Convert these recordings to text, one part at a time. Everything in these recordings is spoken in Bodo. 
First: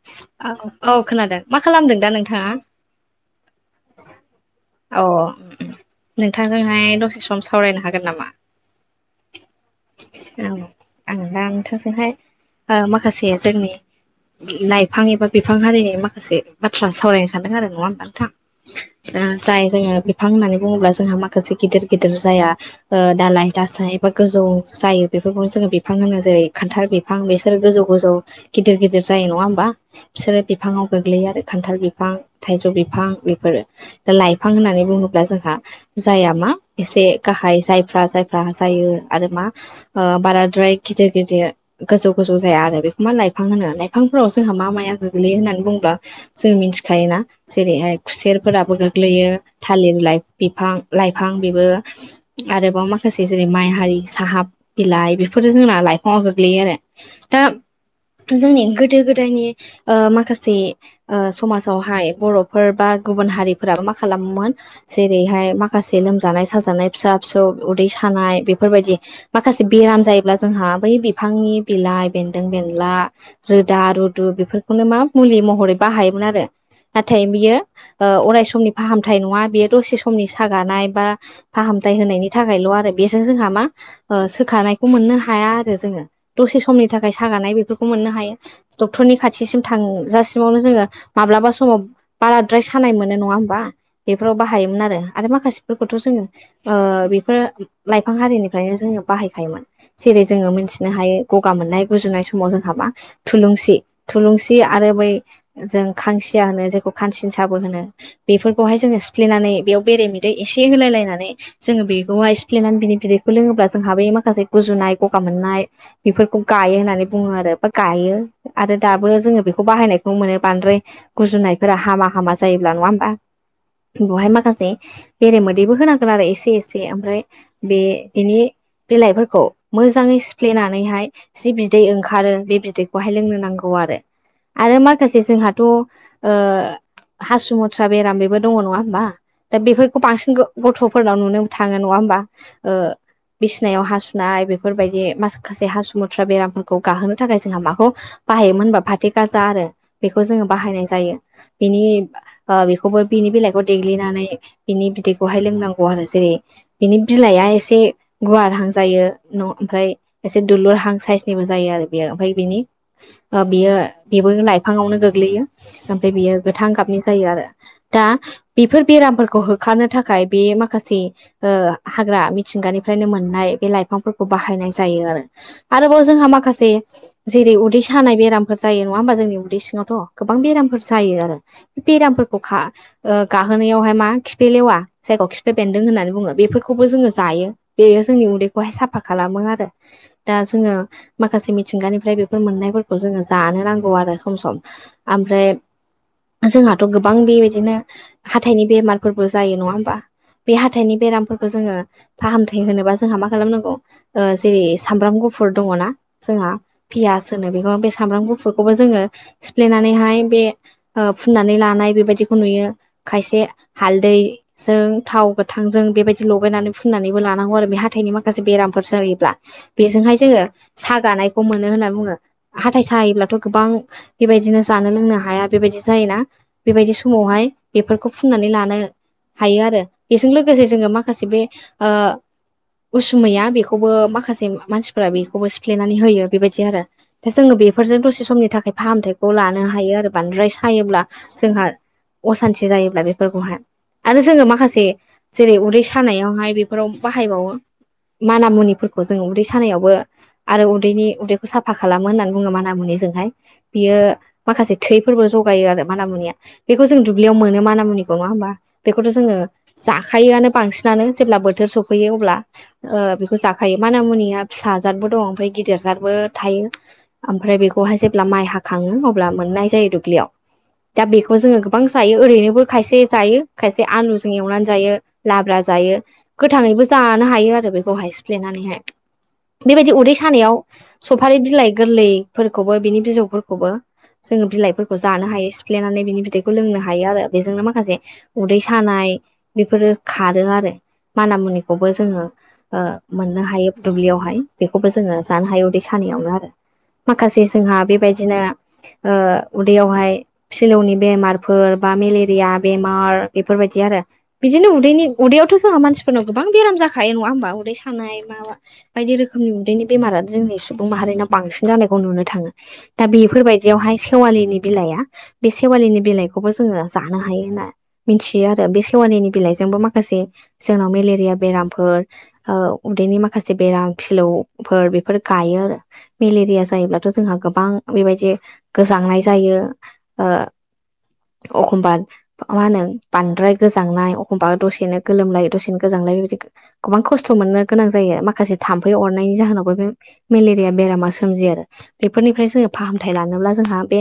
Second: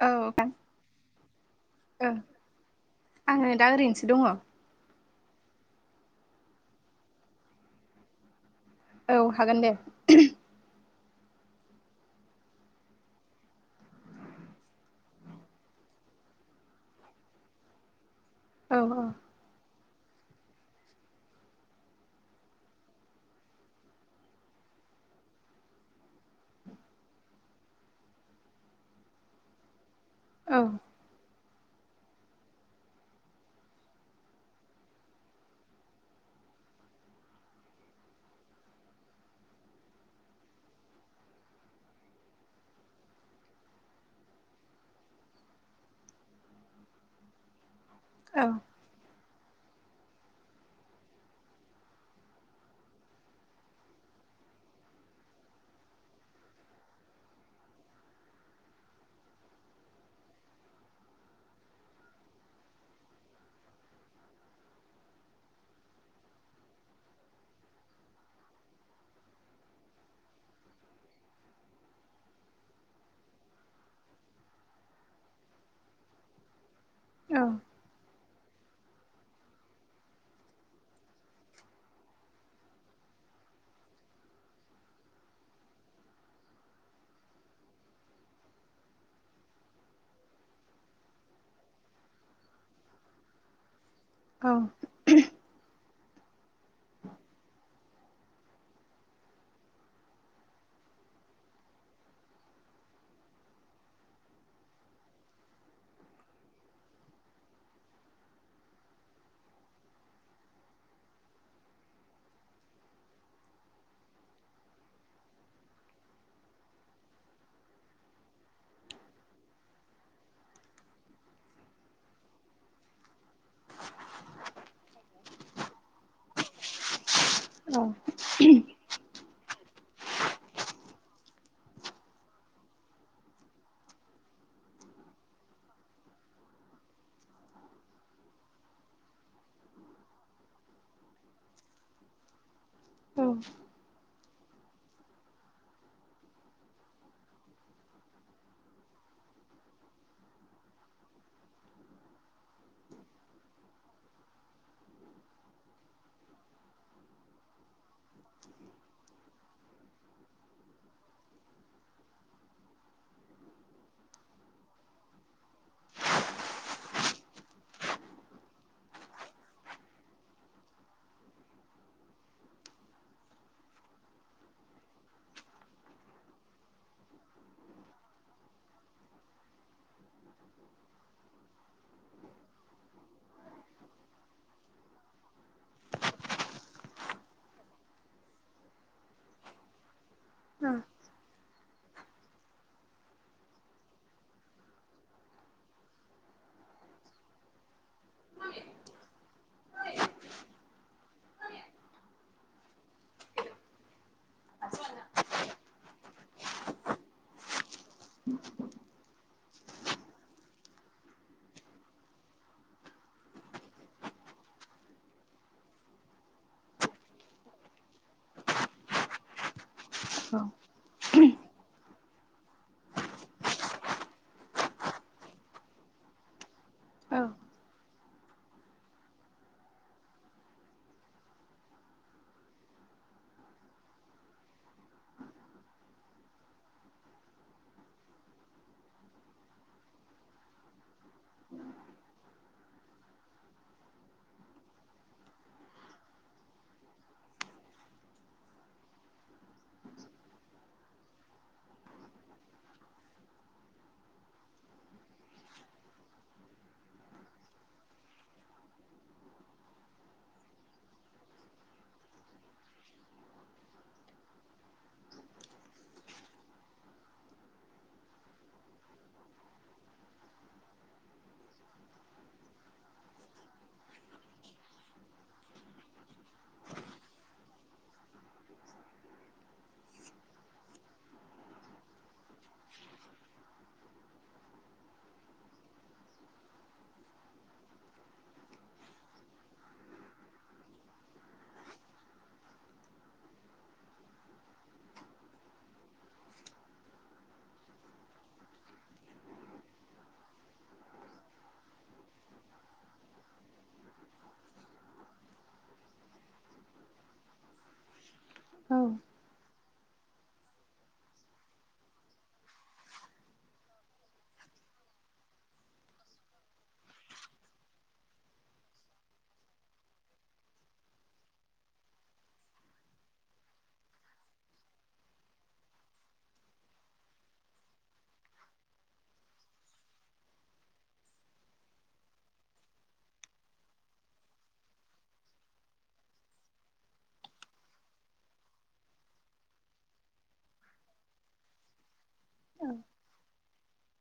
औ औ औ खोनादों। मा खालामदों औ दा नोंथाङा? आङो दा ओरैनोसो दङ अ उम उम नोंथांजोंहाय दसे सम सावरायनो हागोन नामा? औ हागोन दे। औ आं दा नोंथांजोंहाय ओ माखासे जोंनि लाइफां एबा बिफां हारिनि माखासे बाथ्रा सावरायनो सानदों आरो नङा होमबा नोंथां? औ ओ जाय जोङो बिफां होननानै बुङोब्ला जोंहा माखासे गेदेर गेदेर जाया। ओ दालाय दासाय एबा गोजौ जायो बेफोरखौनो जोङो बिफां होनो जेरै खान्थाल बिफ फां बेसोर गोजौ गोजौ गेदेर गेदेर जायो नङा होमबा बिसोरो औ बिफाङाव गोग्लैयो आरो। खान्थाल बिफां थाइजौ बिफां बेफोरो दा लाइफां होननानै बुङोब्ला जोंहा जाइया मा एसे गाहाय जायफ्रा जायफ्रा जायो आरो मा ओ बाराद्राय गेदेर गेदेर गोजौ गोजौ जाया आरो बेखौ मा लाइफां होनोलाय फांफोराव जोहा मा माया गोग्लैयो होननानै बुङोब्ला जों मिनथिखायोना जेरैहाय औ खुसेरफोराबो गोग्लैयो थालेर बिलाइ बिफां लाइफां बेबो आरोबाव माखासे जेरै माइ हारि साहा बिलाइ बेफोरो जोंना लाइफाङाव गोग्लैयो आरो। दा जोंनि गोदो गोदायनि ओ माखासे ओ समाजावहाय बर'फोर बा गुबुन हारिफोराबो मा खालामोमोन जेरैहाय माखासे लोमजानाय साजानाय फिसा फिसौ उदै सानाय बेफोरबायदि माखासे बेराम जायोब्ला जोंहा बै बिफांनि बिलाइ बेन्दों बेनला रोदा रुदु बेफोरखौनो मा मुलि महरै बाहायोमोन आरो। नाथाय औ बियो ओ अराय समनि फाहामथाय नङा बे दसे समनि सागानाय बा फाहामथाय होनायनि थाखायल' आरो बेजों जोंहा मा ओ सोखानायखौ मोननो हाया आरो जोङो दसे समनि थाखाय सागानाय बेफोरखौ मोननो हायो। डक्टरनि खाथिसिम थांजासिमावनो जोङो माब्लाबा समाव बाराद्राय सानाय मोनो नङा होमबा? बेफोराव औ बाहायोमोन आरो आरो माखासेफोरखौथ' जोङो ओ बेफोरो लाइफां हारिनिफ्रायनो जोङो बाहायखायोमोन। जेरै जोङो मिनथिनो हायो गगा मोननाय गुजुनाय समाव जोंहा मा थुलुंसि थुलुंसि आरो बै जों खांसिया होनो जायखौ खांसिनसाबो होनो। बेफोरखौहाय जोङो सिफ्लेनानै बेयाव बेरे मेदै एसे होलाय लायनानै जोङो बेखौहाय सिफ्लेनानै बिनि बिदैखौ लोङोब्ला जोंहा बै माखासे गुजुनाय गगा मोननाय बेफोरखौ गायो होननानै बुङो आरो बा गायो। आरो दाबो जोङो बेखौ बाहायनायखौ मोनो बानद्राय गुजुनायफोरा हामा हामा जायोब्ला नङा होमबा? बहाय माखासे बेरे मोदैबो होनांगोन आरो एसे एसे ओमफ्राय बे औ बिनि बिलाइफोरखौ मोजाङै सिफ्लेनानैहाय जि बिदै ओंखारो बे बिदै खौहाय लोंनो नांगौ आरो आरो माखासे जोंहाथ' ओ हासु मुथ्रा बेराम बेबो दङ नङा होमबा दा बेफोरखौ बांसिन गथ'फोरनाव नुनो थाङो नङा ओमबा बिसिनायाव हासु नाय बेफोरबायदि माखासे हासुुमुथ्रा बेरामफोरखौ गाहोनो थाखाय जोंहा माखौ माखौ बाहायोमोन होनबा फाथै गाजा आरो बेखौ जोङो बाहायनाय जायो बेनि ओ बेखौबो बिनि बिलाइखौ देग्लिनानै बिनि बिदैखौहाय लोंनांगौ आरो जेरै बिनि बिलाइआ एसे गुवारहां जायो न‌ ओमफ्राय एसे दुलुर हां साइसनिबो जायो आरो बेयो ओमफ्राय बिनि साबलाइखौबो बियो बेबो लाइफाङावनो गोग्लैयो ओमफ्राय बियो गोथां गाबनि जायो आरो दा बेफोर बेरामफोरखौ होखारनो थाखाय बे माखासे ओ हाग्रा मिथिंगानिफ्रायनो मोननाय बे लाइफांफोरखौ बाहायनाय जायो आरो। आरोबाव जोंहा माखासे जेरै उदै सानाय बेरामफोर जायो नङा ओमबा जोंनि उदै सिङावथ' गोबां बेरामफोर जायो आरो। बेरामफोरखौ गा गाहोनायावहाय मा खिफिलेवा जायगायाव खिफि बेन्दों होननानै बुङो बेफोरखौबो जोङो जायो। बेयो जोंनि उन्दैखौहाय साफा खालामो आरो दा जोङो माखासे मिथिंगानिफ्राय बे बे मोननायफोरखौ जोङो जानो नांगौ आरो सम सम ओमफ्राय जोंहाथ' गोबां बेबायदिनो हाथाइनि बेमारफोरबो जायो नङा होमबा बे हाथायनि बेरामफोरखौ जोङो फाहामथाय होनोबा जो जोंहा मा खालामनांगौ ओ जेरै सामब्राम गुफुर दङना जोंहा पियास होनो बेखौ बेसे सामब्राम गुफुरखौबो जोङो सिफ्लेनानैहाय बे समाव फुननानै लानाय बेबायदिखौ नुयो खायसे हालदै जों थाव गोथांजों बेबायदि लगायनानै फुननानैबो लानांगौ आरो बे हाथाइनि माखासे बेरामफोर जायोब्ला बेजोंहाय जोङो सागानायखौ मोनो होनना बुङो। हाथाय सायोब्लाथ' गोबां बेबायदिनो जानो लोंनो हाया बेबायदि जायोना बेबायदि समावहाय औ बेफोरखौ फुननानै लानो हायो आरो बेजों लोगोसे जोङो माखासे बे ओ उसुमैया बेखौबो माखासे मानसिफोरा बेखौबो सिफ्लेनानै होयो बेबाय दि आरो ओमफ्राय जोङो बेफोरजों दसे समनि थाखाय फाहामथायखौ लानो हायो आरो बांद्राय सायोब्ला जोंहा असान्थि जायोब्ला बेफोरखौहाय आरो जोङो माखासे जेरै उदै सानायावहाय बेफोराव बाहायबावो माना मुनिफोरखौ जों उदै सानायावबो आरो उदैनि उदै साफा खालामो होननानै बुङो माना मुनिजोंहाय बियो माखासे थैफोरबो जगायो आरो माना मुनिया बेखौ जों दुब्लियाव मोनो माना मुनिखौ नङा होमबा बेखौथ' जोङो जाखायोआनो बांसिनानो जेब्ला बोथोर सफैयो अब्ला ओ बेखौ जाखायो माना मुनिया फिसा जादबो दं ओमफ्राय गिदिर जादबो थायो ओमफ्राय बेखौहाय जेब्ला माइ हाखाङो अब्ला मोननाय जायो दुब्लियाव दा बेखौनो जोङो गोबां जायो ओरैनोबो खायसे जायो खायसे आलुजों एवनानै जायो लाब्रा जायो गोथाङैबो जानो हायो आरो बेखौहाय सिफ्लेनानैहाय बेबायदि उदै सानायाव सफारि बिलाइ गोरलैफोरखौबो बिनि बिजौफोरखौबो जोङो बिलाइफोरखौ जानो हायो सिफ्लेनानै बिनि बिदैखौ लोंनो हायो आरो बेजोंनो माखासे उदै सानाय बेफोरो खारो आरो माना मुनिखौबो जोङो ओ मोननो हायो दुब्लियावहाय बेखौबो जोङो जानो हायो उदै सानियावनो आरो माखासे जोंहा बेबायदिनो ओ उदैयावहाय फिलौनि बेमारफोर बा मेलेरिया बेमार बेफोरबायदि आरो बिदिनो उदैनि उदैयावथ' जोंहा मानसिफोरनाव गोबां बेराम जाखायो नंङा ओमबा उदै सानाय माबा औ बायदि रोखोमनि उन्दैनि बेमारा जोंनि सुबुं माहारिनाव बांसिन जानायखौ नुनो थाङो। दा बेफोरबायदियावहाय सेवालिनि बिलाइआ बे सेवालिनि बिलाइखौबो जोंङो जानो हायो ना मिथियो आरो बे सेवानिनि बिलाइजोंबो माखासे जोंनाव मेलेरिया बेरामफोर औ उदैनि माखासे बेराम फिलौफोर बेफोर गायो आरो मेलेरिया जायोब्लाथ' जोंहा गोबां बेबायदि गोजांनाय जायो ओ अखमबार मा होनो बांद्राय गोजांनाय अखमबा दसेनो गोलोमलाय दसेनो गोजांलाय बेबायदि गोबां खस्थ' मोननो गोनां जायो माखासे थाम्फै अरनायनि जाहोनावबो बे मेलेरिया बेरामा सोमजियो आरो बेफोरनिफ्राय जोङो फाहामथाय लानोब्ला जोंहा बे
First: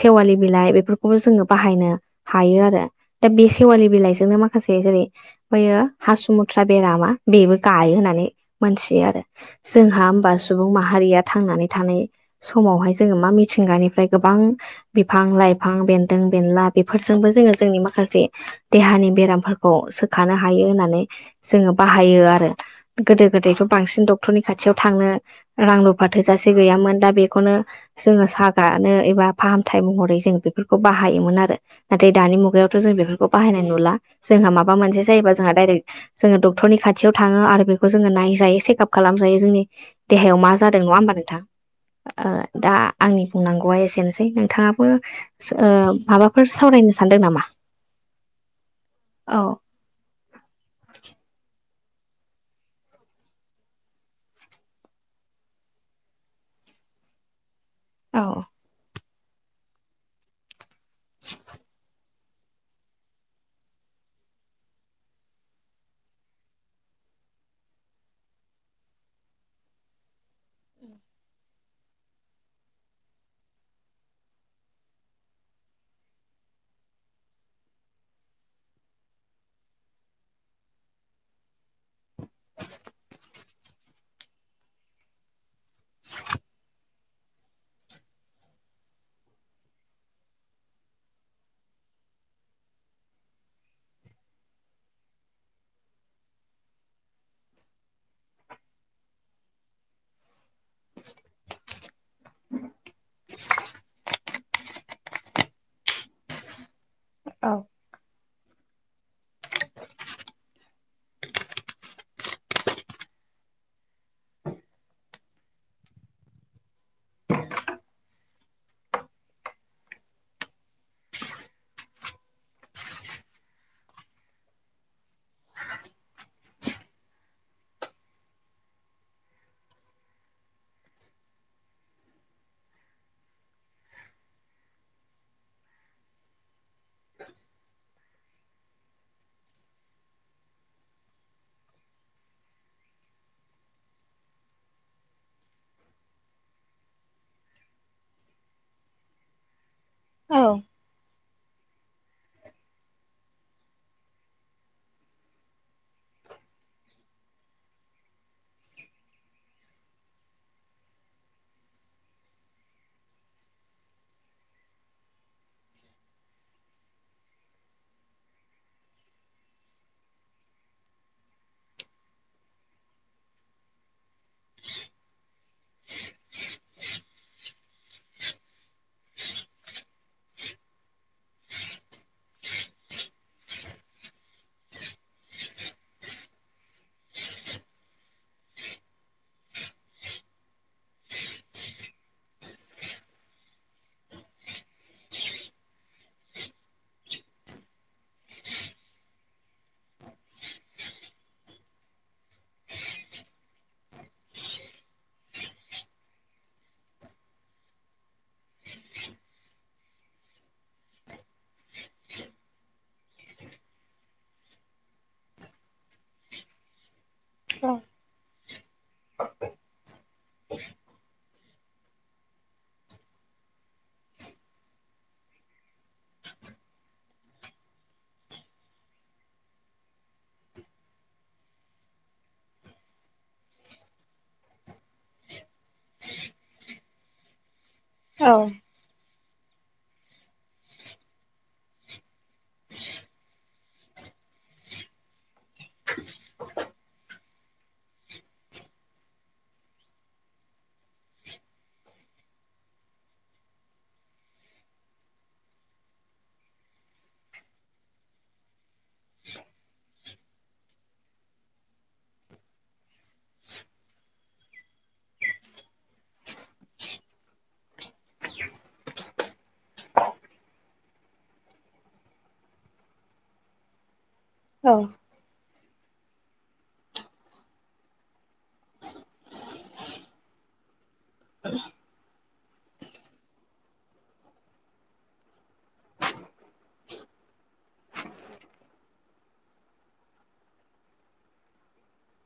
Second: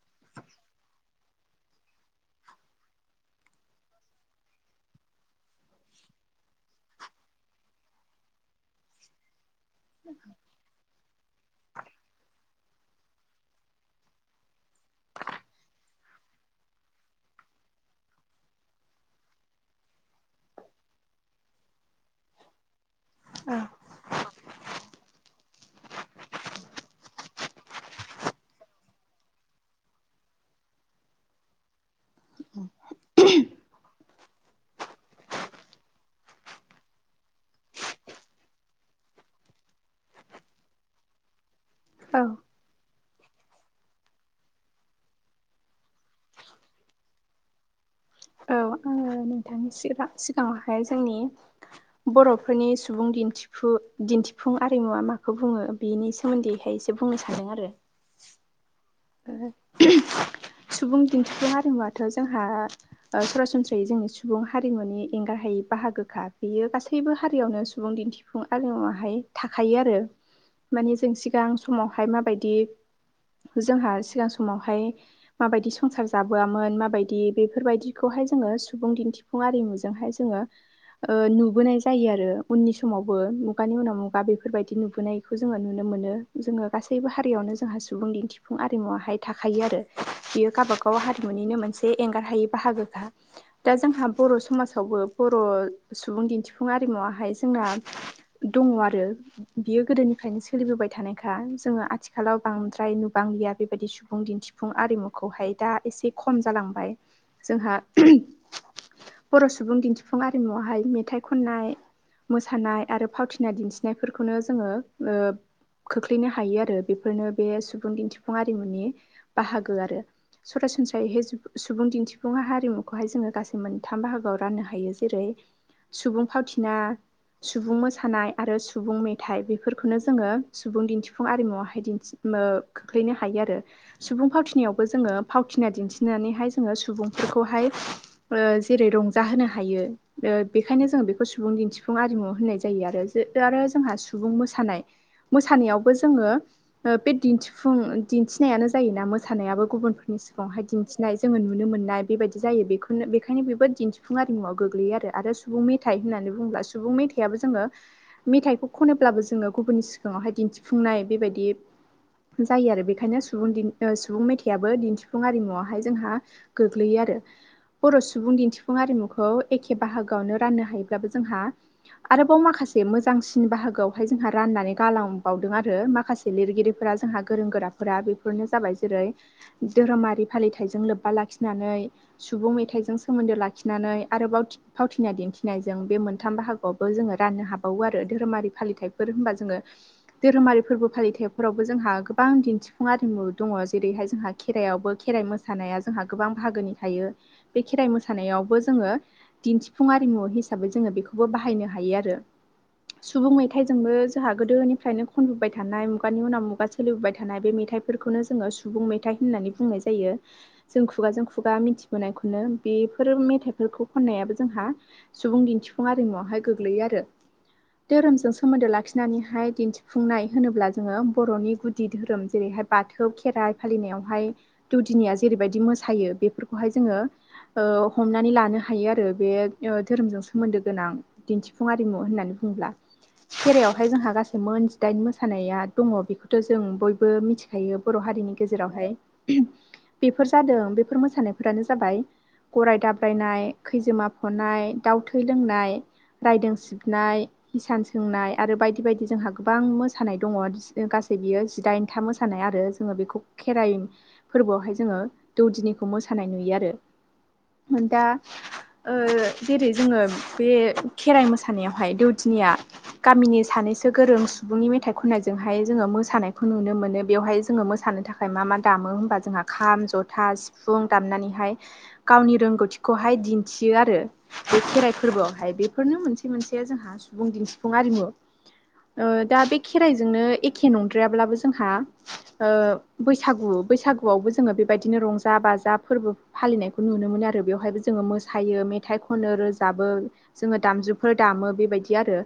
सेवालि बिलाइ बेफोर खौबो जोङो बाहायनो हायो आरो दा बे सेवालि बिलाइजोंनो माखासे जेरै बैयो हासुुमुथ्रा बेरामा बेबो गायो होननानै मोनथियो आरो जोंहा होनबा सुबुं माहारिया थांनानै थानाय समावहाय जोङो मा मिथिंगानिफ्राय गोबां बिफां लाइफां बेन्दों बेनला बेफोरजोंबो जोङो जोंनि माखासे देहानि बेरामफोरखौ सोखानो हायो होननानै जोङो बाहायो आरो गोदो गोदायथ' बांसिन डक्टरनि खाथियाव थांनो रां रुफा थोजासे गैयामोन दा बेखौनो जोङो सागानो एबा फाहामथाय महरै जों बेफोरखौ बाहायोमोन आरो नाथाय दानि मुगायावथ' जों बेफोरखौ बाहायनाय नुला जोंहा माबा मोनसे जायोबा जोंहा डाइरेक जोङो डक्टरनि खाथियाव थाङो आरो बेखौ जोङो नायजायो चेकआप खालामजायो जोंनि देहायाव मा जादों नङा होमबा नोंथां औ ओ दा आंनि बुंनांगौआ एसेनोसै नोंथाङाबो ओ माबाफोर सावरायनो सानदों नामा? औ आङो औ नोंथांनि सिगां-सिगाङावहाय जोंनि बर'फोरनि सुबुं दिन्थि फुं दिन्थिफुं आरिमुवा माखौ बुङो बेनि सोमोन्दैहाय एसे बुंनो सान्दों आरो औ [unintelligible] सुबुं दिन्थिफुं हारिमुवाथ' जोंहा ओ सरासनस्रायै जोंनि सुबुं हारिमुनि एंगारहायै बाहागोखा बेयो गासैबो हारियावनो सुबुं दिन्थि फुं आरिमुवाहाय थाखायो आरो माने जों सिगां समावहाय माबायदि जोंहा सिगां समावहाय माबायदि संसार जाबोआमोन माबायदि बेफोरबायदिखौहाय जोङो सुबुं दिन्थि फुं आरिमुजोंहाय जोङो ओ नुबोनाय जा यो आरो उननि समावबो मुगानि उनाव मुगा बे फोरबायदि नुबोनायखौ जोङो नुनो मोनो जोङो गासैबो हारियावनो जोंहा सुबुं दिन्थि फुं आरिमुवाहाय थाखायो आरो बियो गावबागाव हारिमुनिनो मोनसे एंगारहायै बाहागोखा दा जोंहा बर' समाजावबो बर' सुबुं दिन्थिफुं आरिमुवाहाय जोंना दङ आरो बियो गोदोनिफ्रायनो सोलिबोबाय थानायखा जोङो आथिखालाव बांद्राय नुबांलिया बेबायदि सुबुं दिन्थिफुं आरिमुखौहाय दा एसे खम जालांबाय जोंहा [unintelligible] बर' सुबुं दिन्थिफुं आरिमुआवहाय मेथाइ खननाय मोसानाय आरो फावथिना दिन्थिनायफोरखौनो जोङो ओ खोख्लैनो हायो आरो बेफोरनो बे सुबुं दिन्थिफुं आरिमुनि बाहागो आरो सरासनस्रायैहाय सुबुं दिन्थिफुं हारिमुखौहाय जोङो गासै मोनथाम बाहागोआव राननो हायो जेरै सुबुं फावथिना सुबुं मोसानाय आरो सुबुं मेथाइ बेफोरखोनो जोङो सुबुं दिन्थिफुं आरिमुवावहाय दिन्थि ओ खोख्लैनो हायो आरो सुबुं फावथिनायावबो जोङो फावथिना दिन्थिनानैहाय जोङो सुबुंफोरखौहाय ओ जेरै रंजाहोनो हायो ओ बेखायनो जोङो बेखौ सुबुं दिन्थिफुं आरिमु होननाय जायो आरो आरो जोंहा सुबुं मोसानाय मोसानायावबो जोङो ओ बे दिन्थि फुं दिन्थिनायानो जायोना मोसानायाबो गुबुनफोरनि औ सिगाङावहाय दिन्थिनाय जोङो नुनो मोननाय बेबाय जायो बेखौनो बेखायनो बेबो दिन्थिफुं आरिमुआव गोग्लैयो आरो सुबुं मेथाइ होननानै बुङोब्ला सुबुं मेथाइ मेथाइयाबो जोङो मेथाइखौ खनोब्लाबो जोङो गुबुननि सिगाङावहाय दिन्थिफुंनाय बेबायदि जायो आरो बेखायनो सुबुं दिन‌ ओ सुबुं मेथाइयाबो दिन्थिफुं आरिमुआवहाय जोंहा गोग्लैयो आरो। बर' सुबुं दिन्थिफुं आरिमुखौ एखे बाहागोआवनो राननो हायोब्लाबो जोंहा आरोबाव माखासे मोजांसिन बाहागोआव हाय जोंहा रानानै गांलांबावदों आरो माखासे लिरगिरिफोरा जोंहा गोरों गोराफोरा‌। बेफोरनो जाबाय जेरै धोरोमारि फालिथायाइजों लोब्बा लाखिनानै सुबुं मेथाइजों सोमोन्दो लाखिनानै आरोबाव फावथिना दिन्थिनायजों बे मोनथाम बाहागोआवबो जोङो राननो हाबावो आरो धोरोमारि फालिथायफोर होनबा जोङो धोरोमारि फोरबो फालिथायफोराव बो जोंहा गोबां दिन्थिफुं आरिमु दङ जेरैहाय जोंहा खेराइयावबो खेराइ मोसानाया जोंहा गोबां बाहागोनि थायो। बे खेराइ मोसानायावबो जोङो दिन्थिफुं आरिमु हिसाबै जोङो बेखौबो बाहायनो हायो आरो। सुबुं मेथाइजोंबो जाहा गोदोनिफ्रायनो खनबोबाय थानाय मुगानि उनाव मु‌ बा सोलिबोबाय थानाय बे मेथाइफोरखौनो जोङो सुबुं मेथाइ होननानै बुंनाय जायो। जों खुगाजों खुगा मिथिबोनायखौनो बेफोर मेथाइफोरखौ खननायाबो जोंहा सुबुं दिन्थिफुं आरिमुआवहाय गोग्लैयो आरो। धोरोमजों सोमोन्दो लाखिनानैहाय दिन्थिफुंनाय होनोब्ला जोङो बर'नि गुदि दोहोरोम जेरैहाय बाथौ खेराइ फालिनायावहाय दौदिनिया जेरैबायदि मोसायो बेफोरखौहाय जोङो ओ हमनानै लानो हायो आरो बे ओ धोरोमजों सोमोन्दो गोनां। दिन्थिफुं आरिमु होननानै बुङोब्ला खेरायावहाय जोंहा गासै मोन जिदाइन मोसानाया दङ बेखौथ' जों बयबो मिथिखायो बर' हारिनि औ गेजेरावहाय। बेफोर जादों बेफोर मोसानायफोरानो जाबाय गराय दाब्रायनाय, खैजोमा फ'नाय, दाउ थै लोंनाय, रायदों सिबनाय, हिसान सोंनाय आरो बायदि बायदि जोंहा गोबां मोसानाय दङ। गासै बियो जिदाइनथा मोसानाय आरो जोङो बेखौ खेराइ फोरबोआवहाय जोङो दौदिनिखौ मोसानाय नुयो आरो। दा ओ जेरै जोङो बे खेराइ मोसानायावहाय दौदिनिया गामिनि सानैसो गोरों सुबुंनि मेथाइ खननायजों बेवहाय जोङो मोसानायखौ नुनो मोनो बेवहाय जोङो मोसानो थाखाय मा मा दामो होमबा जोंहा खाम, ज'था, सि फुं दामनानैहाय गावनि रोंगौथिखौहाय दिन्थियो आरो बे खेराइ फोरबोआवहाय। बेफोरनो मोनसे मोनसे जोंहा सुबुं दिन्थिफुं आरिमु। ओ दा बे खेराइजोंनो एखे नंद्रायाब्लाबो जोंहा ओ बैसागु बैसागुआवबो जोङो बेबायदिनो रंजा बाजा फोरबो फालिनायखौ नुनो मोनो आरो। बेवहायबो जोङो मोसायो, मेथाइ खनो, रोजाबो जोङो दामजुफोर दामो बेबायदि आरो।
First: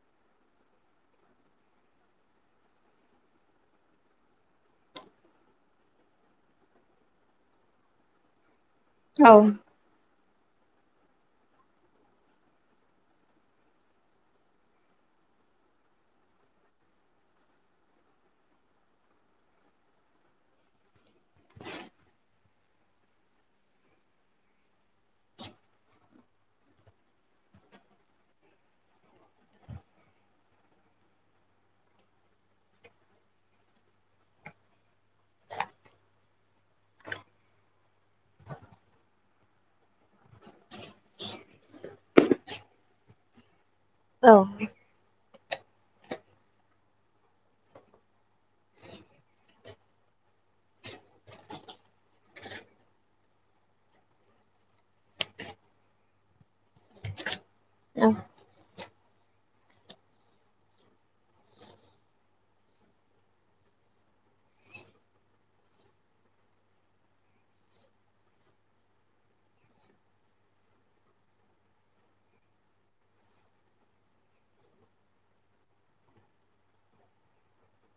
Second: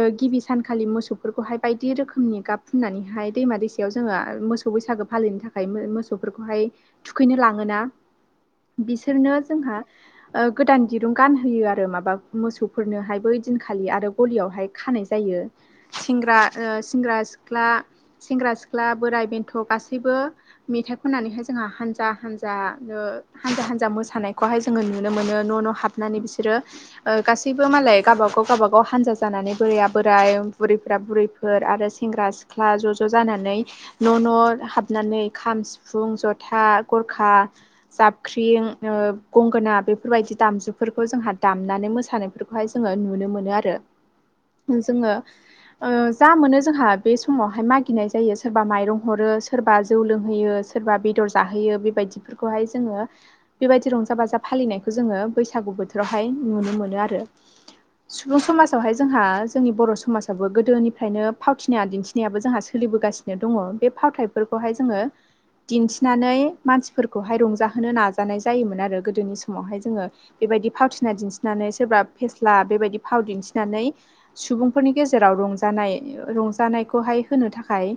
ओ गिबि सानखालि मोसौफोरखौहाय बायदि रोखोमनि गाब फुननानैहाय दैमा दैसायाव जोङा मोसौ बैसागो फालिनो थाखाय मो-मोसौफोरखौहाय थुखैनो लाङोना औ बिसोरनो जोंहा ओ गोदान दिरुं गानहोयो आरो माबा मोसौफोरनोहाय बैदिनखालि आरो गलियावहाय खानाय जायो। सेंग्रा ओ सेंग्रा सिख्ला सेंग्रा सिख्ला बोराय बेन्थ' गासैबो मेथाइ खननानैहाय जोंहा हानजा हानजा ओ हानजा हानजा मोसानायखौहाय जोङो नुनो मोनो न' न' हाब नानै बिसोरो ओ गासैबो मालाय गावबागाव गावबागाव हानजा जानानै बोराया बोराय बुरैफोरा बुरैफोर आरो सेंग्रा सिख्ला ज' ज' जानानै न' न' हाबनानै खाम सिफुं जथा गरखा जाबख्रिं ओ गंगोना बेफोरबायदि दामजुफोरखौ जोंहा दामनानै मोसानायफोरखौहाय जोङो नुनो मोनो आरो। औ। जोङो ओ जा मोनो जोंहा। बे समावहाय मागिनाय जायो सोरबा माइरं हरो सोरबा जौ लोंहोयो सोरबा बेदर जाहोयो बेबायदि। खौहाय जोङो। बेबायदि रंजा बाजा फालिनायखौ जोङो बैसागु बोथोरावहाय नुनो मोनो आरो। औ औ सुबुं समाजावहाय जोंहा जोंनि बर' समाजाबो गोदोनिफ्रायनो फावथि नाय दिन्थिनायाबो जोंहा सोलिबोगासिनो दङ बे फावथायाइफोरखौहाय जोङो। दिन्थिनानै मानसिफोरखौहाय रंजाहोनो नाजानाय जायोमोन आरो गोदोनि समावहाय जोङो। बेबायदि फावथिना दिन्थिनानै सोरबा फेस्ला बेबायदि फाव दिन्थिनानै। सुबुंफोरनि गेजेराव रंजानाय रंजानायखौहाय होनो थाखाय।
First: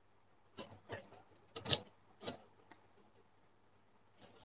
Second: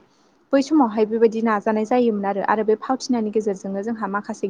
बै समावहाय बेबायदि नाजानाय जायोमोन आरो बे फावथिनानि गेजेरजोंनो जोंहा माखासे।